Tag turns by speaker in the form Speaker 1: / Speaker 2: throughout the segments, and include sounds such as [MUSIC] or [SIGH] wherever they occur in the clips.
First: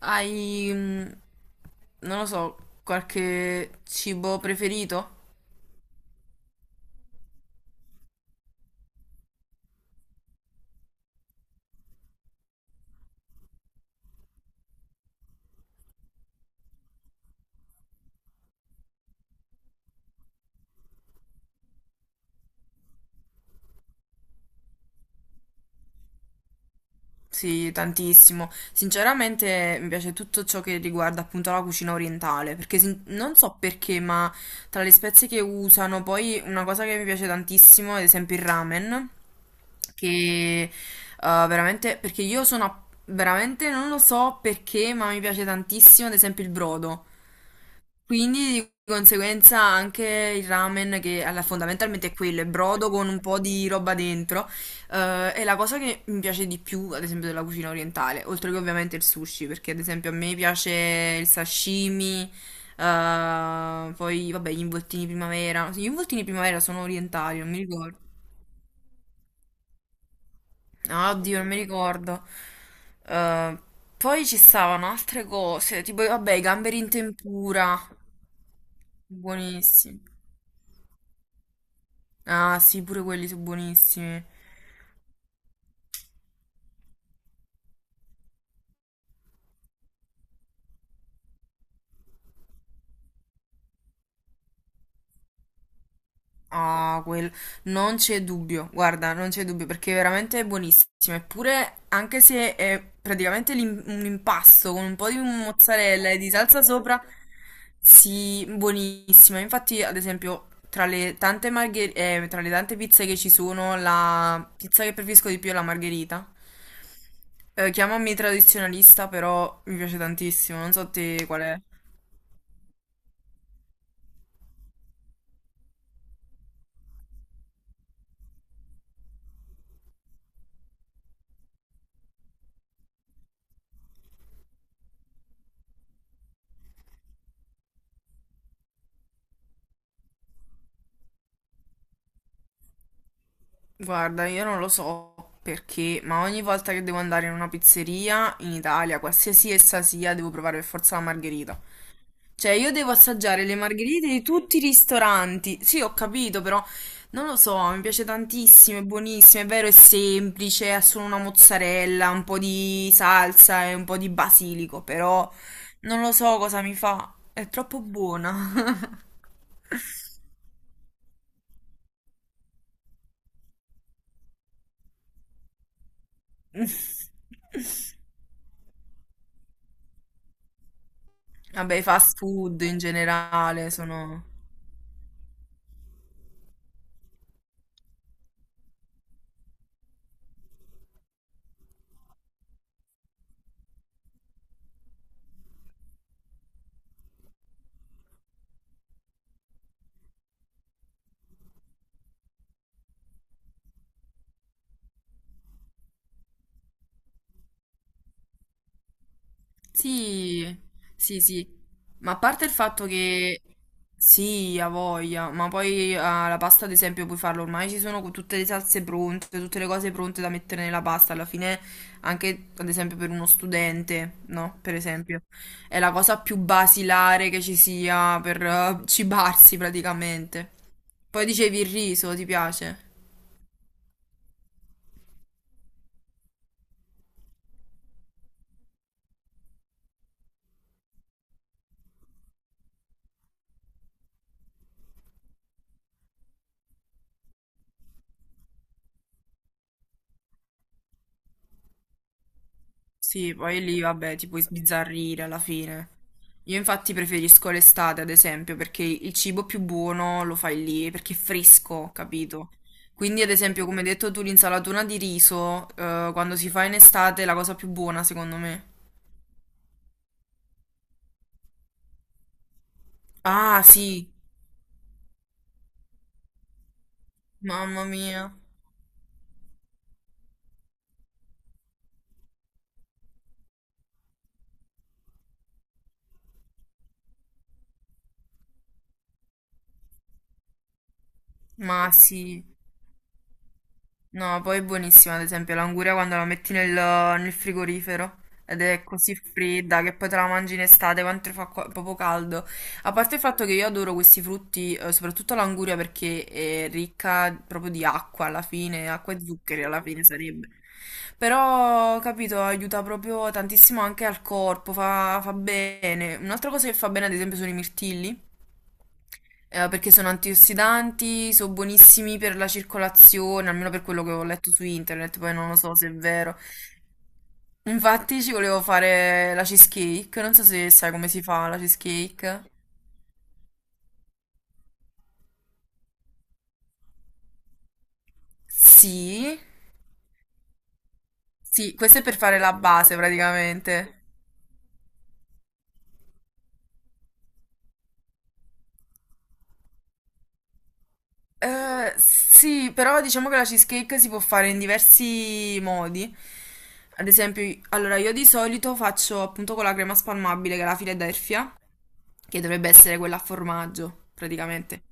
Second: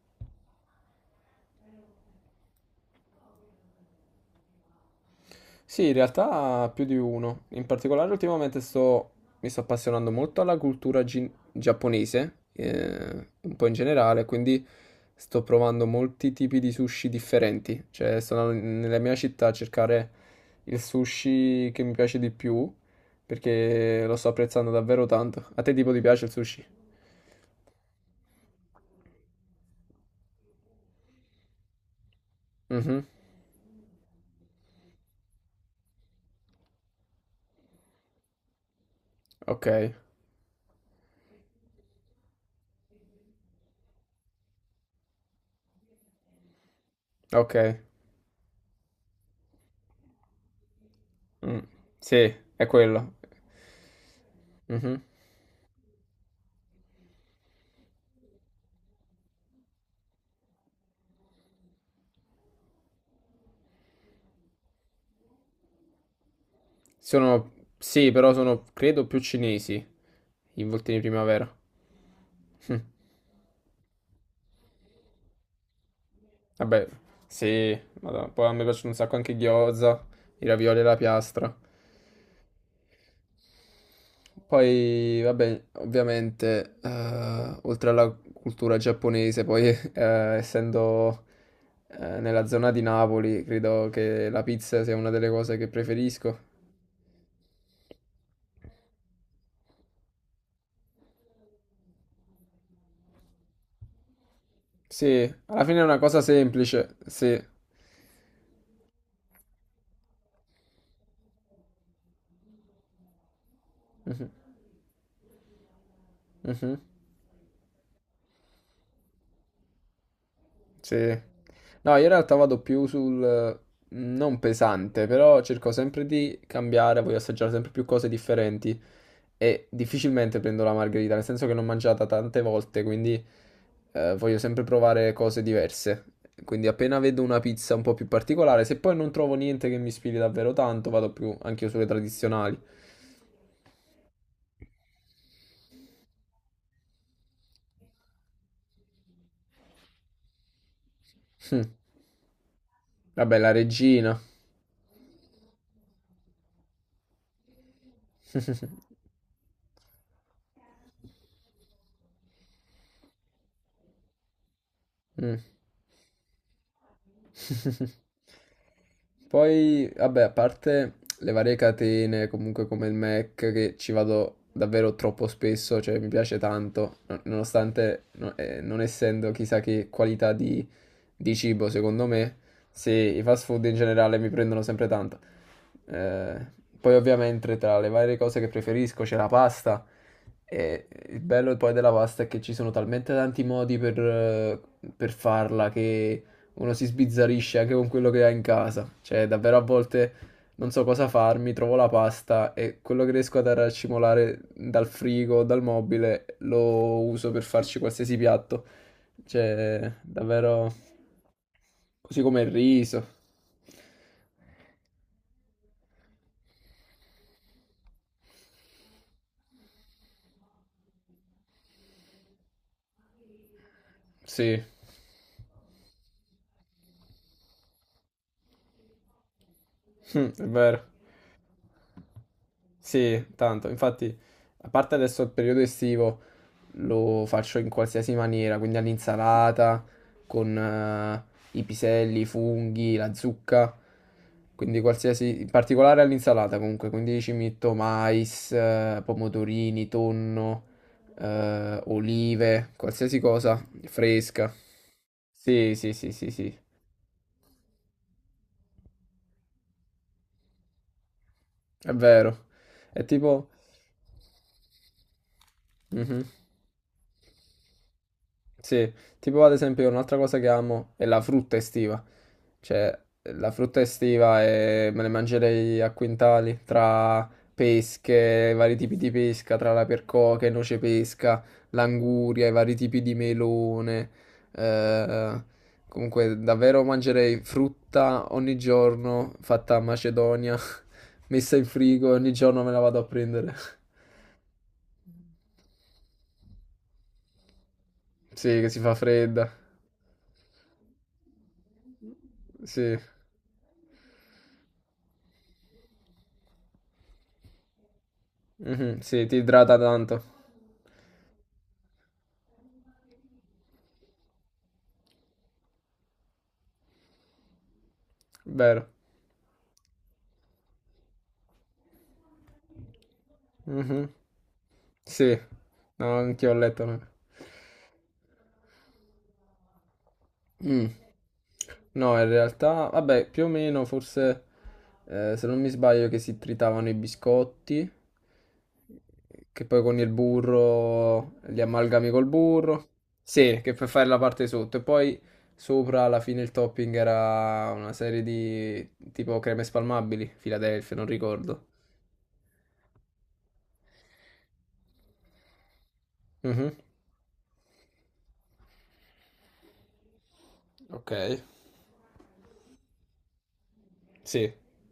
Speaker 1: Hai, non lo so, qualche cibo preferito?
Speaker 2: Sì, in realtà più di uno. In particolare ultimamente mi sto appassionando molto alla cultura giapponese, un po' in generale, quindi sto provando molti tipi di sushi differenti. Cioè, sono nella mia città a cercare il sushi che mi piace di più, perché lo sto apprezzando davvero tanto. A te tipo ti piace il sushi?
Speaker 1: Sì, tantissimo. Sinceramente mi piace tutto ciò che riguarda appunto la cucina orientale, perché
Speaker 2: Mhm.
Speaker 1: non so perché, ma tra le spezie che usano, poi una cosa che mi piace tantissimo, ad esempio il ramen,
Speaker 2: Ok,
Speaker 1: che veramente, perché io sono, veramente non lo so perché, ma mi piace tantissimo, ad esempio il brodo.
Speaker 2: ok.
Speaker 1: Quindi di conseguenza anche il ramen che
Speaker 2: Mm.
Speaker 1: fondamentalmente è
Speaker 2: Sì,
Speaker 1: quello, è
Speaker 2: è
Speaker 1: brodo con
Speaker 2: quello.
Speaker 1: un po' di roba dentro.
Speaker 2: Mhm.
Speaker 1: È la cosa che mi piace di più, ad esempio, della cucina orientale, oltre che ovviamente il sushi, perché ad esempio a me piace il sashimi, poi vabbè gli involtini primavera. Sì, gli involtini primavera sono orientali,
Speaker 2: Sono,
Speaker 1: non mi ricordo.
Speaker 2: sì, però sono, credo, più cinesi i voltini
Speaker 1: Ah, oddio, non
Speaker 2: primavera.
Speaker 1: mi ricordo.
Speaker 2: Hm.
Speaker 1: Eh, poi ci stavano altre cose, tipo vabbè i gamberi
Speaker 2: Vabbè,
Speaker 1: in
Speaker 2: sì,
Speaker 1: tempura,
Speaker 2: madonna. Poi a me piacciono un sacco anche i
Speaker 1: buonissimi.
Speaker 2: gyoza, i ravioli alla piastra.
Speaker 1: Ah, sì, pure quelli sono buonissimi.
Speaker 2: Poi, vabbè, ovviamente, oltre alla cultura giapponese, poi, [LAUGHS] essendo, nella zona di Napoli, credo che la pizza sia una delle cose che preferisco.
Speaker 1: Ah, quel... Non c'è dubbio, guarda, non c'è dubbio, perché è veramente buonissimo. Eppure, anche se è praticamente un impasto con un po' di
Speaker 2: Sì, alla fine è una
Speaker 1: mozzarella e
Speaker 2: cosa
Speaker 1: di salsa
Speaker 2: semplice,
Speaker 1: sopra,
Speaker 2: sì.
Speaker 1: sì, buonissima. Infatti, ad esempio, tra le tante tra le tante pizze che ci sono,
Speaker 2: Mhm,
Speaker 1: la pizza che preferisco di più è la margherita.
Speaker 2: mhm.
Speaker 1: Chiamami tradizionalista, però mi piace tantissimo. Non so
Speaker 2: Sì.
Speaker 1: te qual è.
Speaker 2: No, io in realtà vado più sul non pesante, però cerco sempre di cambiare, voglio assaggiare sempre più cose differenti e difficilmente prendo la margherita, nel senso che l'ho mangiata tante volte, quindi voglio sempre provare cose diverse. Quindi appena vedo una pizza un po' più particolare, se poi non trovo niente che mi ispiri davvero tanto, vado più anche io sulle tradizionali.
Speaker 1: Guarda, io non lo so perché, ma ogni volta che devo andare in una pizzeria in Italia, qualsiasi essa sia, devo provare per forza la margherita.
Speaker 2: Hm.
Speaker 1: Cioè, io devo
Speaker 2: Vabbè,
Speaker 1: assaggiare
Speaker 2: la
Speaker 1: le margherite
Speaker 2: regina.
Speaker 1: di tutti i ristoranti. Sì, ho capito, però non lo so, mi piace tantissimo, è buonissimo, è vero, è semplice, ha solo una
Speaker 2: [LAUGHS]
Speaker 1: mozzarella, un po' di salsa e un po' di basilico, però
Speaker 2: Mm.
Speaker 1: non lo so cosa mi fa, è troppo
Speaker 2: [LAUGHS]
Speaker 1: buona.
Speaker 2: Poi, vabbè, a parte le varie catene, comunque come il Mac, che ci vado davvero troppo spesso, cioè mi piace tanto,
Speaker 1: [LAUGHS]
Speaker 2: nonostante non essendo chissà che qualità di cibo,
Speaker 1: Vabbè, i
Speaker 2: secondo
Speaker 1: fast
Speaker 2: me,
Speaker 1: food in
Speaker 2: se i fast food
Speaker 1: generale
Speaker 2: in generale
Speaker 1: sono...
Speaker 2: mi prendono sempre tanto. Eh, Poi ovviamente tra le varie cose che preferisco c'è la pasta e il bello poi della pasta è che ci sono talmente tanti modi per farla che uno si sbizzarrisce anche con quello che ha in casa. Cioè, davvero a volte non so cosa farmi, trovo la pasta e quello che riesco ad racimolare dal frigo o dal mobile lo uso per farci qualsiasi piatto. Cioè,
Speaker 1: Sì,
Speaker 2: davvero
Speaker 1: sì, sì. Ma a
Speaker 2: così come
Speaker 1: parte
Speaker 2: il
Speaker 1: il fatto
Speaker 2: riso.
Speaker 1: che sì, ha voglia, ma poi ah, la pasta ad esempio puoi farlo, ormai ci sono tutte le salse pronte, tutte le cose pronte da mettere nella pasta, alla fine anche ad esempio per uno studente,
Speaker 2: Sì, [LAUGHS]
Speaker 1: no?
Speaker 2: è
Speaker 1: Per esempio, è la cosa più basilare che ci sia per cibarsi praticamente.
Speaker 2: vero.
Speaker 1: Poi dicevi il riso, ti piace?
Speaker 2: Sì, tanto. Infatti, a parte adesso il periodo estivo, lo faccio in qualsiasi maniera, quindi all'insalata, con i piselli, i funghi, la zucca, quindi qualsiasi, in particolare all'insalata comunque, quindi ci metto mais, pomodorini, tonno, olive, qualsiasi
Speaker 1: Sì, poi
Speaker 2: cosa
Speaker 1: lì vabbè ti puoi
Speaker 2: fresca.
Speaker 1: sbizzarrire alla
Speaker 2: Sì,
Speaker 1: fine.
Speaker 2: sì, sì, sì, sì,
Speaker 1: Io infatti preferisco l'estate, ad esempio, perché il cibo più buono lo fai lì, perché è fresco,
Speaker 2: è vero.
Speaker 1: capito?
Speaker 2: È
Speaker 1: Quindi, ad
Speaker 2: tipo...
Speaker 1: esempio, come hai detto tu, l'insalatura di riso,
Speaker 2: Mhm.
Speaker 1: quando si fa in estate è la cosa più buona, secondo me.
Speaker 2: Sì, tipo ad esempio un'altra cosa che amo è la frutta estiva. Cioè, la
Speaker 1: Ah,
Speaker 2: frutta
Speaker 1: sì,
Speaker 2: estiva me ne mangerei a quintali tra
Speaker 1: mamma mia.
Speaker 2: pesche, vari tipi di pesca, tra la percoca e noce pesca, l'anguria, i vari tipi di melone. eh, Comunque, davvero mangerei frutta ogni giorno fatta a Macedonia, [LAUGHS] messa in
Speaker 1: Ma
Speaker 2: frigo, ogni
Speaker 1: sì.
Speaker 2: giorno me la vado a prendere. [LAUGHS]
Speaker 1: No, poi è buonissima, ad esempio, l'anguria quando la metti nel frigorifero
Speaker 2: Sì,
Speaker 1: ed
Speaker 2: che si
Speaker 1: è
Speaker 2: fa
Speaker 1: così
Speaker 2: fredda.
Speaker 1: fredda che poi te la mangi in estate quanto fa proprio caldo. A
Speaker 2: Sì,
Speaker 1: parte il fatto che io adoro questi frutti, soprattutto l'anguria perché è ricca proprio di acqua alla fine,
Speaker 2: mhm,
Speaker 1: acqua e
Speaker 2: sì, ti
Speaker 1: zuccheri
Speaker 2: idrata
Speaker 1: alla fine
Speaker 2: tanto.
Speaker 1: sarebbe. Però, capito, aiuta proprio tantissimo anche al corpo, fa bene. Un'altra cosa che fa bene, ad esempio, sono i mirtilli
Speaker 2: Vero.
Speaker 1: perché sono antiossidanti, sono buonissimi per la circolazione, almeno per quello
Speaker 2: Mhm.
Speaker 1: che ho letto su internet, poi
Speaker 2: Sì,
Speaker 1: non lo so se è
Speaker 2: no,
Speaker 1: vero.
Speaker 2: anche ho letto. No.
Speaker 1: Infatti ci volevo fare la cheesecake, non so se sai
Speaker 2: Mm.
Speaker 1: come si fa la
Speaker 2: No, in
Speaker 1: cheesecake.
Speaker 2: realtà, vabbè, più o meno, forse, se non mi sbaglio, che si tritavano i biscotti,
Speaker 1: Sì,
Speaker 2: che poi con il burro li
Speaker 1: sì, questo è
Speaker 2: amalgami
Speaker 1: per
Speaker 2: col
Speaker 1: fare la
Speaker 2: burro.
Speaker 1: base
Speaker 2: Sì, che per
Speaker 1: praticamente.
Speaker 2: fare la parte sotto. E poi sopra, alla fine, il topping era una serie di tipo creme spalmabili, Philadelphia, non ricordo.
Speaker 1: Sì, però diciamo che la cheesecake si può fare in diversi modi.
Speaker 2: Mhm.
Speaker 1: Ad esempio, allora io di solito faccio appunto con la crema spalmabile che è la
Speaker 2: Ok.
Speaker 1: Philadelphia. Che dovrebbe essere quella a formaggio,
Speaker 2: Sì.
Speaker 1: praticamente.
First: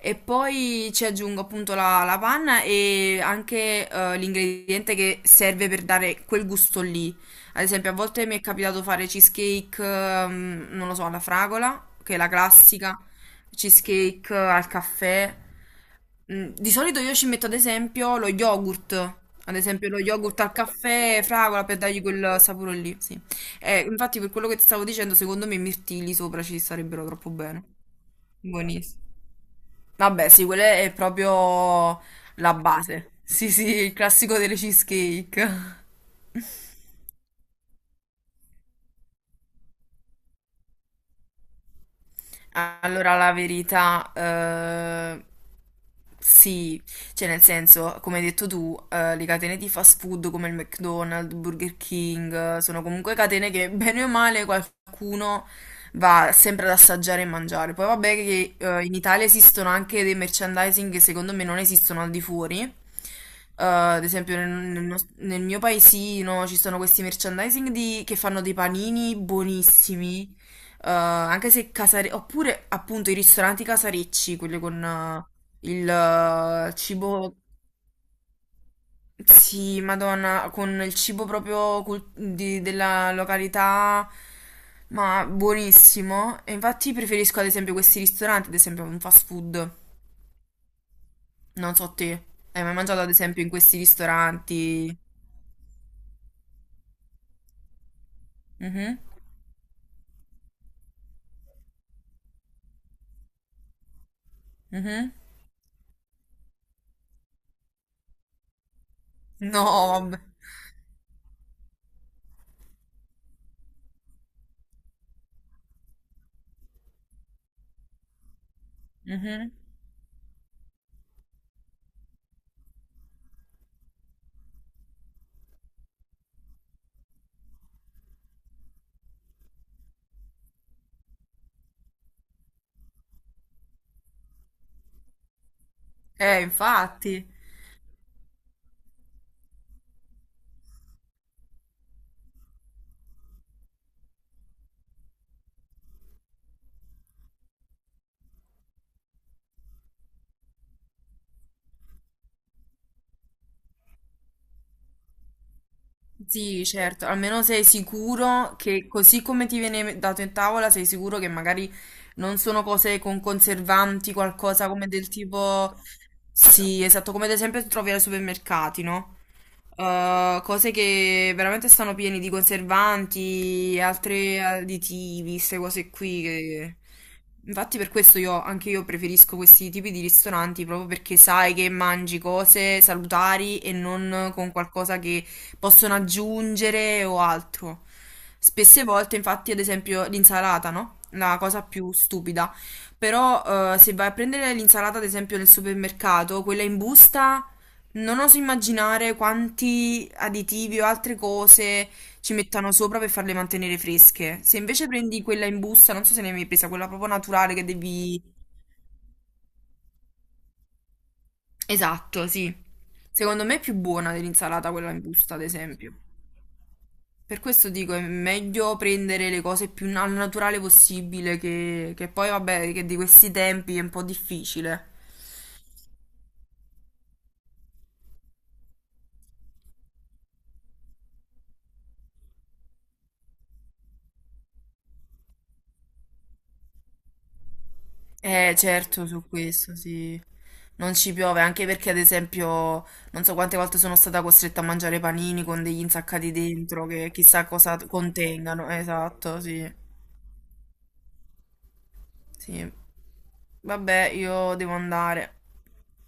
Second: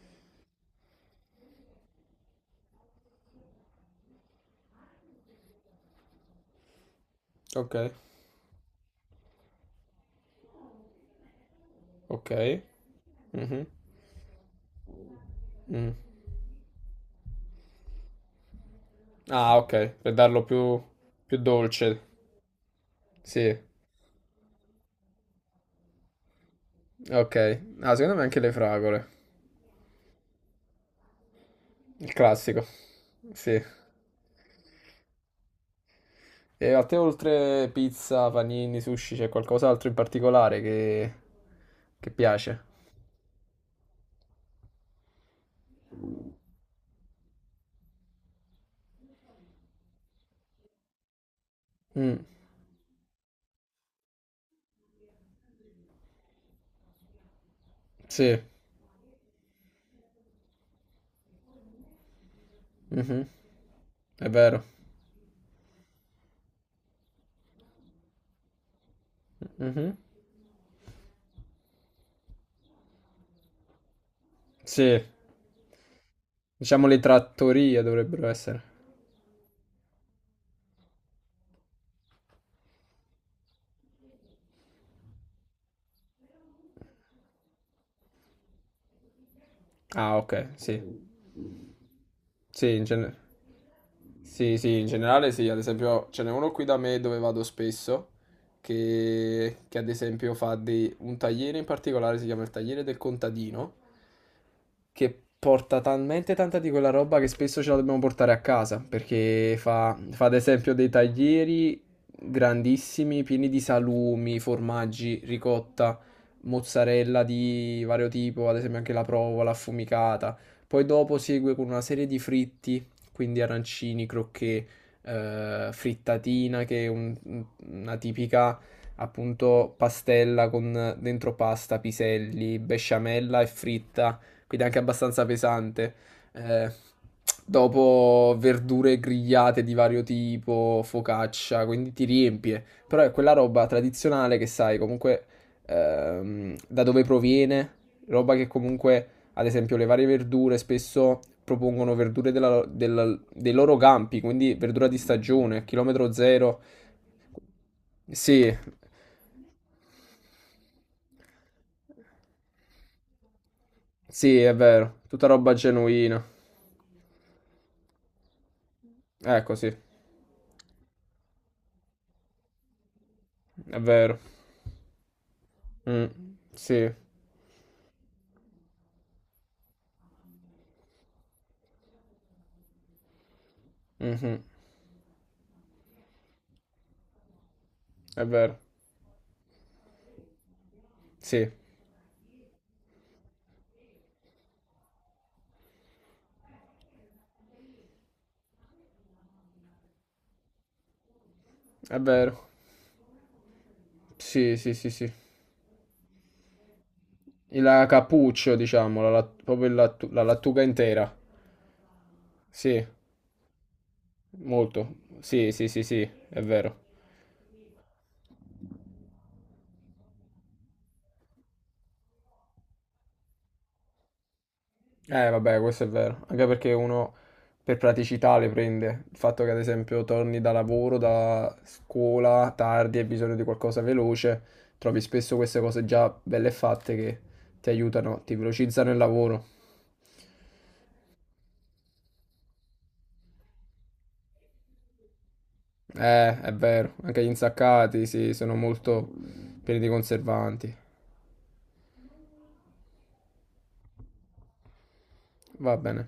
Speaker 1: E poi ci aggiungo appunto la panna e anche l'ingrediente che serve per dare quel gusto lì. Ad
Speaker 2: Ok,
Speaker 1: esempio, a volte mi è capitato fare cheesecake, non lo so, alla fragola, che è la
Speaker 2: ok.
Speaker 1: classica,
Speaker 2: Mhm.
Speaker 1: cheesecake al caffè.
Speaker 2: Mm.
Speaker 1: Mm, di solito io ci metto ad esempio lo yogurt, ad
Speaker 2: Ah,
Speaker 1: esempio
Speaker 2: ok,
Speaker 1: lo
Speaker 2: per
Speaker 1: yogurt
Speaker 2: darlo
Speaker 1: al
Speaker 2: più,
Speaker 1: caffè,
Speaker 2: più
Speaker 1: fragola per
Speaker 2: dolce.
Speaker 1: dargli quel sapore lì, sì.
Speaker 2: Sì,
Speaker 1: Infatti per quello che ti stavo dicendo, secondo me i mirtilli sopra ci starebbero troppo
Speaker 2: ok.
Speaker 1: bene.
Speaker 2: Ah, secondo me anche le
Speaker 1: Buonissimo.
Speaker 2: fragole.
Speaker 1: Vabbè, sì, quella è proprio
Speaker 2: Il
Speaker 1: la
Speaker 2: classico.
Speaker 1: base. Sì,
Speaker 2: Sì.
Speaker 1: sì, il classico delle cheesecake.
Speaker 2: E a te oltre pizza, panini, sushi, c'è qualcos'altro in particolare che piace?
Speaker 1: Allora, la verità, sì, cioè nel senso, come hai detto tu, le catene di fast food come il McDonald's, Burger
Speaker 2: Mm.
Speaker 1: King, sono comunque catene che [LAUGHS] bene o male qualcuno va sempre ad assaggiare e mangiare. Poi vabbè
Speaker 2: Sì.
Speaker 1: che in Italia esistono anche dei merchandising che secondo me non esistono al di fuori.
Speaker 2: Mhm.
Speaker 1: Ad
Speaker 2: È
Speaker 1: esempio
Speaker 2: vero.
Speaker 1: nel mio paesino ci sono questi merchandising che fanno dei panini
Speaker 2: Mhm.
Speaker 1: buonissimi anche se casare... Oppure appunto i ristoranti casarecci, quelli con
Speaker 2: Sì.
Speaker 1: il
Speaker 2: Diciamo le
Speaker 1: cibo...
Speaker 2: trattorie dovrebbero essere.
Speaker 1: Sì, Madonna, con il cibo proprio della località, ma buonissimo. E infatti preferisco ad esempio questi ristoranti, ad esempio un fast food.
Speaker 2: Ah, ok, sì.
Speaker 1: Non so te. Hai mai
Speaker 2: Sì, in
Speaker 1: mangiato ad
Speaker 2: genere.
Speaker 1: esempio in questi
Speaker 2: Sì, sì, in
Speaker 1: ristoranti?
Speaker 2: generale sì, ad esempio ce n'è uno qui da me dove vado spesso,
Speaker 1: Mhm,
Speaker 2: che ad esempio fa un tagliere in particolare, si chiama il tagliere del contadino,
Speaker 1: mhm.
Speaker 2: che porta talmente tanta di quella roba che spesso ce la dobbiamo portare a casa, perché
Speaker 1: No,
Speaker 2: fa,
Speaker 1: vabbè.
Speaker 2: fa ad esempio dei taglieri grandissimi, pieni di salumi, formaggi, ricotta, mozzarella di vario tipo, ad esempio anche la
Speaker 1: Mhm.
Speaker 2: provola affumicata. Poi dopo segue con una serie di fritti quindi arancini, crocchè, frittatina, che è una tipica appunto pastella con dentro pasta, piselli, besciamella e fritta, quindi anche abbastanza pesante. Eh,
Speaker 1: Infatti.
Speaker 2: Dopo verdure grigliate di vario tipo, focaccia, quindi ti riempie. Però è quella roba tradizionale che sai comunque da dove proviene, roba che comunque ad esempio le varie verdure spesso propongono verdure dei loro campi, quindi verdura di stagione, chilometro zero.
Speaker 1: Sì, certo, almeno sei
Speaker 2: Sì,
Speaker 1: sicuro che così come ti viene dato in tavola, sei sicuro che magari non sono cose con conservanti,
Speaker 2: sì, è
Speaker 1: qualcosa come
Speaker 2: vero,
Speaker 1: del
Speaker 2: tutta roba
Speaker 1: tipo...
Speaker 2: genuina.
Speaker 1: Sì, esatto, come ad esempio trovi ai supermercati, no?
Speaker 2: Ecco, sì, è
Speaker 1: Cose che veramente stanno pieni di conservanti,
Speaker 2: vero.
Speaker 1: altri additivi, queste cose qui
Speaker 2: Mm,
Speaker 1: che...
Speaker 2: sì,
Speaker 1: Infatti per questo io, anche io preferisco questi tipi di ristoranti proprio perché sai che mangi cose salutari e non
Speaker 2: mhm,
Speaker 1: con qualcosa che possono aggiungere o altro.
Speaker 2: è vero,
Speaker 1: Spesse volte, infatti, ad esempio l'insalata, no? La
Speaker 2: sì,
Speaker 1: cosa più stupida. Però se vai a prendere l'insalata, ad esempio, nel supermercato, quella in busta, non oso immaginare quanti additivi o altre cose
Speaker 2: è
Speaker 1: ci
Speaker 2: vero.
Speaker 1: mettano sopra per farle mantenere fresche.
Speaker 2: Sì,
Speaker 1: Se
Speaker 2: sì,
Speaker 1: invece
Speaker 2: sì, sì.
Speaker 1: prendi quella in busta, non so se ne hai mai presa, quella proprio naturale che
Speaker 2: La
Speaker 1: devi...
Speaker 2: cappuccio, diciamo, proprio la lattuga intera.
Speaker 1: Esatto, sì.
Speaker 2: Sì.
Speaker 1: Secondo me è più buona dell'insalata quella
Speaker 2: Molto.
Speaker 1: in busta, ad
Speaker 2: Sì, sì, sì,
Speaker 1: esempio.
Speaker 2: sì, è vero.
Speaker 1: Per questo dico, è meglio prendere le cose più al naturale possibile, che poi vabbè, che di questi tempi è un po' difficile.
Speaker 2: Vabbè, questo è vero. Anche perché uno per praticità le prende. Il fatto che, ad esempio, torni da lavoro, da scuola tardi, e hai bisogno di qualcosa veloce, trovi spesso queste cose già belle fatte che ti aiutano, ti velocizzano il
Speaker 1: Certo, su
Speaker 2: lavoro.
Speaker 1: questo sì. Non ci piove, anche perché ad esempio non so quante volte sono stata costretta a mangiare panini con degli insaccati
Speaker 2: È
Speaker 1: dentro
Speaker 2: vero.
Speaker 1: che
Speaker 2: Anche gli
Speaker 1: chissà cosa
Speaker 2: insaccati, sì, sono
Speaker 1: contengano.
Speaker 2: molto
Speaker 1: Esatto, sì.
Speaker 2: pieni di conservanti.
Speaker 1: Sì. Vabbè, io devo andare.
Speaker 2: Va bene.